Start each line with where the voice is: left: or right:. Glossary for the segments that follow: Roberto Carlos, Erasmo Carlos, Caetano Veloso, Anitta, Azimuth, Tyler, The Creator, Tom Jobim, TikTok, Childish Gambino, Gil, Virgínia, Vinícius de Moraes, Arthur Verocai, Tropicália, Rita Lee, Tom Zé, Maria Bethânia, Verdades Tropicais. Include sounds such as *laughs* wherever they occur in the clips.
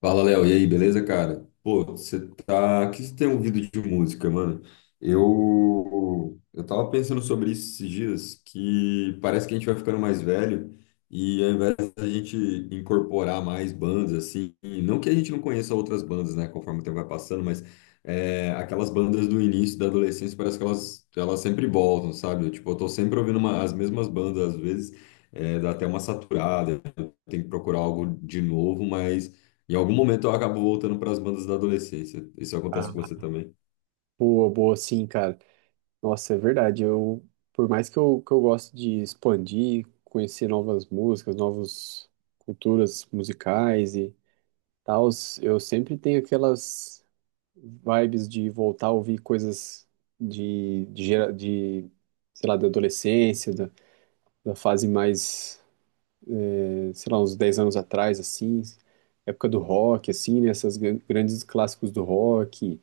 left: Fala, Léo. E aí, beleza, cara? Pô, você tá. O que você tem ouvido de música, mano? Eu tava pensando sobre isso esses dias, que parece que a gente vai ficando mais velho e ao invés da gente incorporar mais bandas, assim, não que a gente não conheça outras bandas, né, conforme o tempo vai passando, mas aquelas bandas do início da adolescência parece que elas sempre voltam, sabe? Tipo, eu tô sempre as mesmas bandas, às vezes dá até uma saturada, tem que procurar algo de novo, mas. Em algum momento eu acabo voltando para as bandas da adolescência. Isso acontece com
right: Ah,
left: você também?
right: boa, boa, sim, cara. Nossa, é verdade. Eu, por mais que eu gosto de expandir, conhecer novas músicas, novas culturas musicais e tal, eu sempre tenho aquelas vibes de voltar a ouvir coisas de sei lá, da adolescência, da, da fase mais, sei lá, uns 10 anos atrás, assim, época do rock, assim, né, essas grandes clássicos do rock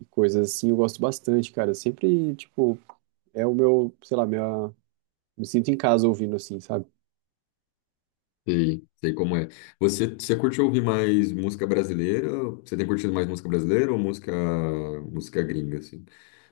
right: e coisas assim, eu gosto bastante, cara. Sempre, tipo, é o meu, sei lá, minha, me sinto em casa ouvindo assim, sabe?
left: Sei, sei como é. Você curte ouvir mais música brasileira? Você tem curtido mais música brasileira ou música gringa, assim?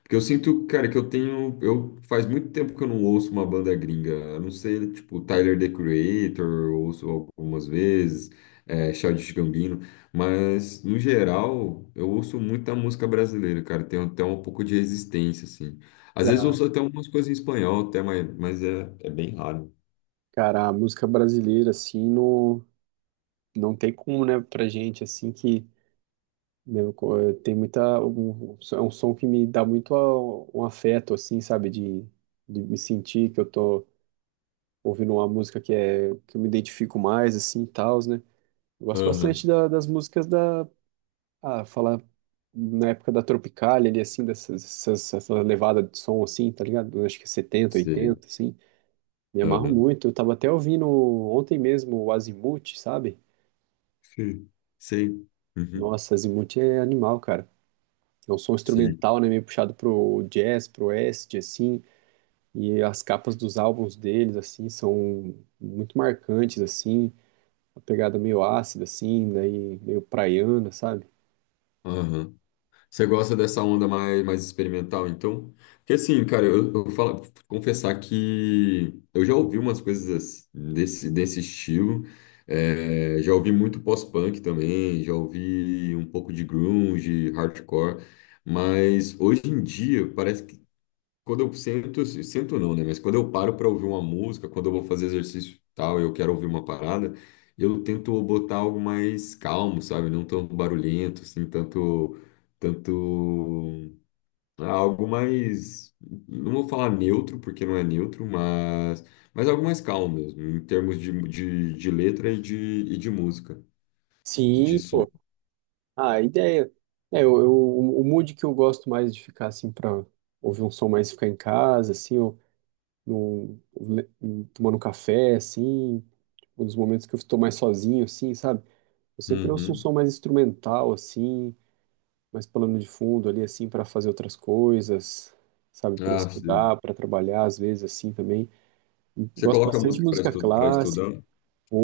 left: Porque eu sinto, cara, que eu tenho. Eu, faz muito tempo que eu não ouço uma banda gringa. A não ser, tipo, Tyler, The Creator, eu ouço algumas vezes, Childish Gambino. Mas, no geral, eu ouço muita música brasileira, cara. Tenho até um pouco de resistência, assim. Às vezes eu
right: Claro.
left: ouço até algumas coisas em espanhol, até, mas, é bem raro.
right: Cara, a música brasileira, assim, no, não tem como, né, pra gente, assim, que né, tem muita. Um, é um som que me dá muito um afeto, assim, sabe? De me sentir que eu tô ouvindo uma música que é que eu me identifico mais, assim, e tal, né? Eu gosto
left: Aham,
right: bastante das músicas da. Ah, falar na época da Tropicália, ali, assim, essa levada de som, assim, tá ligado? Eu acho que é 70,
left: sei.
right: 80, assim. Me amarro
left: Aham.
right: muito. Eu tava até ouvindo ontem mesmo o Azimuth, sabe?
left: Sim. Sei. Uhum.
right: Nossa, Azimuth é animal, cara. É um som
left: Sei.
right: instrumental, né? Meio puxado pro jazz, pro acid, assim. E as capas dos álbuns deles, assim, são muito marcantes, assim. A pegada meio ácida, assim, daí meio praiana, sabe?
left: Aham. Você gosta dessa onda mais, mais experimental, então? Porque assim, cara, eu confessar que eu já ouvi umas coisas ass- desse, desse estilo. Já ouvi muito pós-punk também, já ouvi um pouco de grunge, hardcore. Mas hoje em dia parece que quando eu sento, assim, sento não, né? Mas quando eu paro para ouvir uma música, quando eu vou fazer exercício e tal, eu quero ouvir uma parada, eu tento botar algo mais calmo, sabe? Não tão barulhento, assim, tanto, algo mais, não vou falar neutro, porque não é neutro, mas algo mais calmo mesmo, em termos de letra e de música, e de
right: Sim,
left: som.
right: pô. Ah, a ideia. É, o mood que eu gosto mais de ficar, assim, pra ouvir um som mais, ficar em casa, assim, ou num- le- tomando um café, assim, um dos momentos que eu estou mais sozinho, assim, sabe? Eu sempre ouço um
left: Uhum.
right: som mais instrumental, assim, mais plano de fundo ali, assim, para fazer outras coisas, sabe? Para
left: Ah, sim.
right: estudar, para trabalhar, às vezes, assim, também.
left: Você
right: Gosto
left: coloca
right: bastante de
left: música
right: música
left: para
right: clássica.
left: estudar,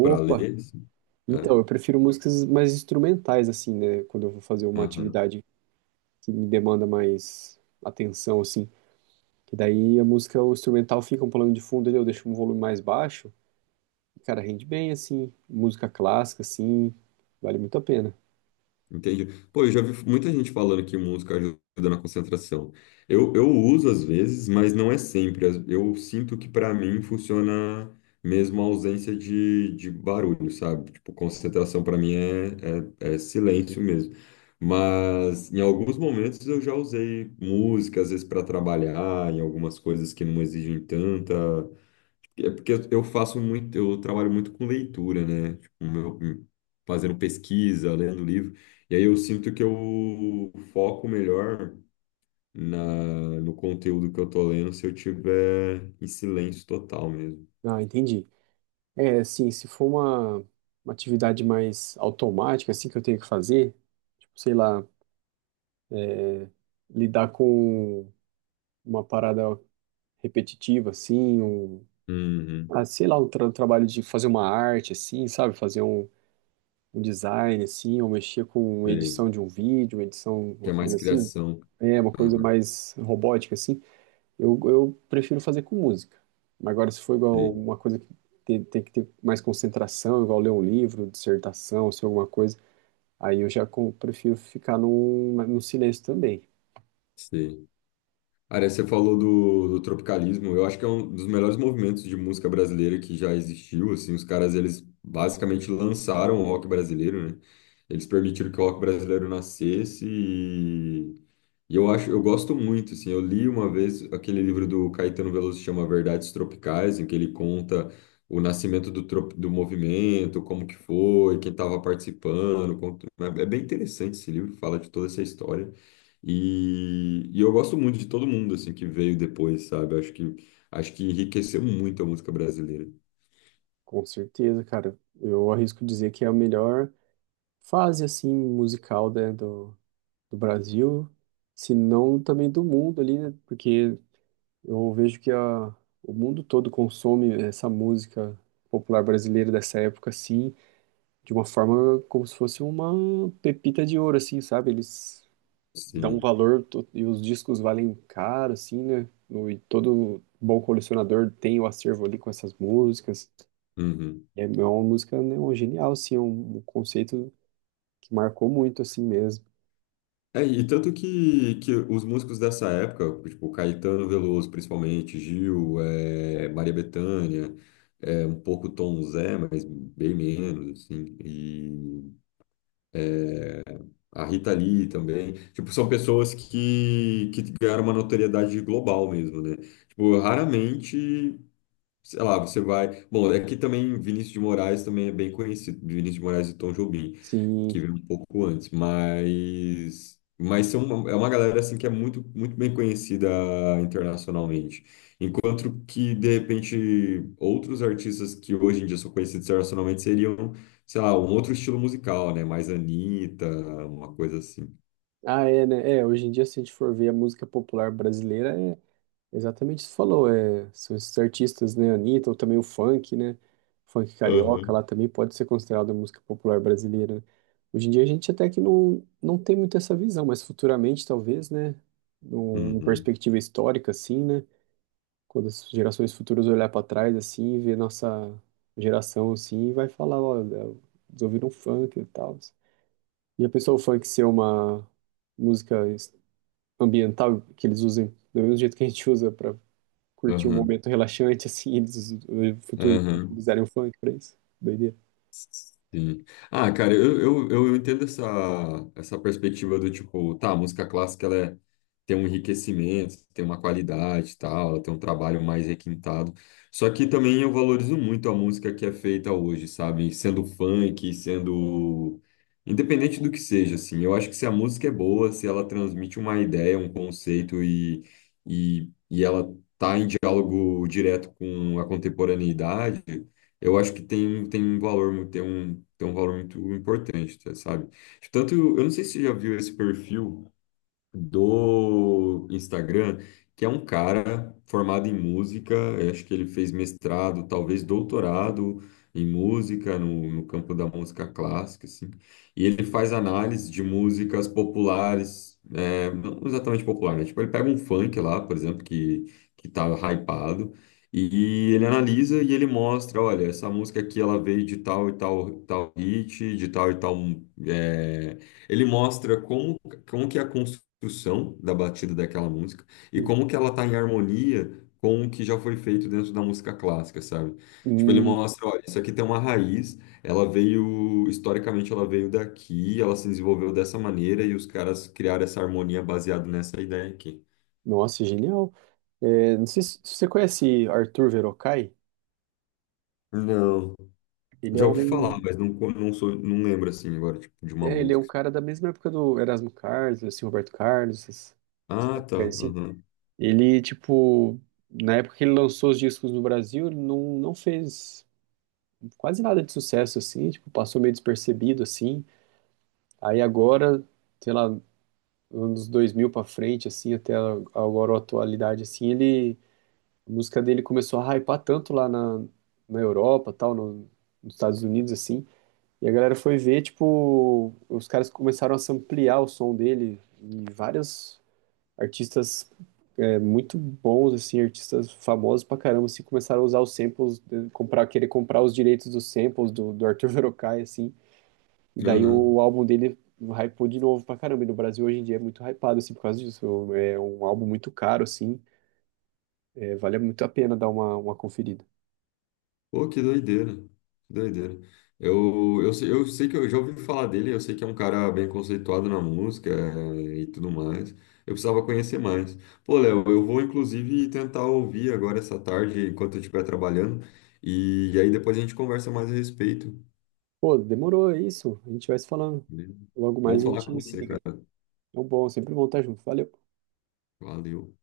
left: para ler, sim. É.
right: Então, eu prefiro músicas mais instrumentais, assim, né? Quando eu vou fazer uma
left: Aham.
right: atividade que me demanda mais atenção, assim. Que daí a música, o instrumental fica um plano de fundo ali, eu deixo um volume mais baixo. Cara, rende bem, assim. Música clássica, assim, vale muito a pena.
left: Entendi. Pô, eu já vi muita gente falando que música ajuda na concentração. Eu uso às vezes, mas não é sempre. As- Eu sinto que para mim funciona mesmo a ausência de barulho, sabe? Tipo, concentração para mim é, é silêncio mesmo. Mas em alguns momentos eu já usei música, às vezes para trabalhar, em algumas coisas que não exigem tanta. É porque eu faço muito, eu trabalho muito com leitura, né? Fazendo pesquisa, lendo livro. E aí eu sinto que eu foco melhor na, no conteúdo que eu tô lendo se eu tiver em silêncio total mesmo.
right: Ah, entendi. É, assim, se for uma atividade mais automática, assim, que eu tenho que fazer, tipo, sei lá, lidar com uma parada repetitiva, assim, um,
left: Uhum,
right: ah, sei lá, um trabalho de fazer uma arte, assim, sabe? Fazer um, um design, assim, ou mexer com edição
left: sei.
right: de um vídeo, edição,
left: Que
right: uma
left: é mais
right: coisa assim.
left: criação.
right: É, uma coisa
left: Aham,
right: mais robótica, assim. Eu prefiro fazer com música. Mas agora, se for igual
left: sei,
right: uma coisa que tem que ter mais concentração, igual ler um livro, dissertação, se alguma coisa, aí eu já prefiro ficar num, no silêncio também.
left: sei. Aria, você falou do tropicalismo. Eu acho que é um dos melhores movimentos de música brasileira que já existiu. Assim, os caras eles basicamente lançaram o rock brasileiro, né? Eles permitiram que o rock brasileiro nascesse e eu acho, eu gosto muito, assim, eu li uma vez aquele livro do Caetano Veloso que chama Verdades Tropicais, em que ele conta o nascimento do movimento, como que foi, quem estava participando, é é bem interessante esse livro, fala de toda essa história. E eu gosto muito de todo mundo, assim, que veio depois, sabe? Acho que enriqueceu muito a música brasileira.
right: Com certeza, cara. Eu arrisco dizer que é a melhor fase, assim, musical, né, do, do Brasil, se não também do mundo ali, né? Porque eu vejo que a, o mundo todo consome essa música popular brasileira dessa época, assim, de uma forma como se fosse uma pepita de ouro, assim, sabe? Eles dão um
left: Sim.
right: valor e os discos valem caro, assim, né? E todo bom colecionador tem o acervo ali com essas músicas.
left: Uhum.
right: E é uma música, né, um genial, assim, um conceito que marcou muito, assim mesmo.
left: É, e tanto que os músicos dessa época, tipo Caetano Veloso, principalmente, Gil, Maria Bethânia, é um pouco Tom Zé, mas bem menos, assim, e a Rita Lee também, tipo, são pessoas que ganharam uma notoriedade global mesmo, né? Tipo, raramente sei lá, você vai. Bom, é que também Vinícius de Moraes também é bem conhecido, Vinícius de Moraes e Tom Jobim, que
right: Sim.
left: veio um pouco antes, mas é uma galera assim que é muito bem conhecida internacionalmente. Enquanto que de repente outros artistas que hoje em dia são conhecidos internacionalmente seriam, sei lá, um outro estilo musical, né? Mais Anitta, uma coisa assim.
right: Ah, é, né? É, hoje em dia, se a gente for ver a música popular brasileira, é exatamente isso que você falou, é, são esses artistas, né, Anitta, ou também o funk, né, funk carioca,
left: Aham.
right: lá também pode ser considerado música popular brasileira, né? Hoje em dia a gente até que não, não tem muito essa visão, mas futuramente talvez, né, numa
left: Uhum.
right: perspectiva histórica, assim, né, quando as gerações futuras olhar para trás, assim, e ver nossa geração, assim, vai falar, olha, eles ouviram funk e tal, e a pessoa o funk ser uma música ambiental que eles usem do mesmo jeito que a gente usa para curtir um
left: Aham.
right: momento relaxante, assim, eles no futuro
left: Aham.
right: utilizarem o funk pra isso. Doideira.
left: Sim. Ah, cara, eu entendo essa, essa perspectiva do tipo, tá, a música clássica ela é- tem um enriquecimento, tem uma qualidade e tal, ela tem um trabalho mais requintado. Só que também eu valorizo muito a música que é feita hoje, sabe? Sendo funk, sendo. Independente do que seja, assim. Eu acho que se a música é boa, se ela transmite uma ideia, um conceito e ela tá em diálogo direto com a contemporaneidade eu acho que tem um valor muito importante, tá, sabe? Tanto, eu não sei se você já viu esse perfil, do Instagram, que é um cara formado em música, eu acho que ele fez mestrado, talvez doutorado em música, no campo da música clássica, assim, e ele faz análise de músicas populares, é, não exatamente populares, né? Tipo, ele pega um funk lá, por exemplo, que tá hypado. E ele analisa e ele mostra, olha, essa música aqui ela veio de tal e tal, tal hit, de tal e tal. é, Ele mostra como que é a construção da batida daquela música e
right: Hum.
left: como que ela está em harmonia com o que já foi feito dentro da música clássica, sabe? Tipo, ele
right: Hum,
left: mostra, olha, isso aqui tem uma raiz, ela veio, historicamente ela veio daqui, ela se desenvolveu dessa maneira e os caras criaram essa harmonia baseada nessa ideia aqui.
right: nossa, genial. É, não sei se você conhece Arthur Verocai.
left: Não,
right: Ele é
left: já ouvi falar,
right: um,
left: mas não, não sou, não lembro assim agora, tipo, de uma
right: é, ele é um
left: música.
right: cara da mesma época do Erasmo Carlos, assim, Roberto Carlos, essas- essa
left: Ah, tá,
right: época assim.
left: aham,
right: Ele, tipo, na época que ele lançou os discos no Brasil, ele não, não fez quase nada de sucesso, assim, tipo, passou meio despercebido, assim. Aí agora, sei lá, anos 2000 pra frente, assim, até agora a atualidade, assim, ele, a música dele começou a hypar tanto lá na, na Europa, tal, nos Estados Unidos, assim, e a galera foi ver, tipo, os caras começaram a ampliar o som dele e vários artistas é, muito bons, assim, artistas famosos pra caramba, assim, começaram a usar os samples, comprar, querer comprar os direitos dos samples do, do Arthur *laughs* Verocai, assim, e daí
left: aham.
right: o álbum dele hypou de novo pra caramba. E no Brasil hoje em dia é muito hypado, assim, por causa disso. É um álbum muito caro, assim. É, vale muito a pena dar uma conferida.
left: Pô, que doideira. Que doideira. Eu sei que eu já ouvi falar dele, eu sei que é um cara bem conceituado na música e tudo mais. Eu precisava conhecer mais. Pô, Léo, eu vou inclusive tentar ouvir agora essa tarde, enquanto eu estiver trabalhando, e aí depois a gente conversa mais a respeito.
right: Pô, demorou, é isso. A gente vai se falando.
left: Beleza?
right: Logo
left: Bom
right: mais a
left: falar com
right: gente se
left: você,
right: liga.
left: cara.
right: É um bom, sempre bom estar junto. Valeu.
left: Valeu.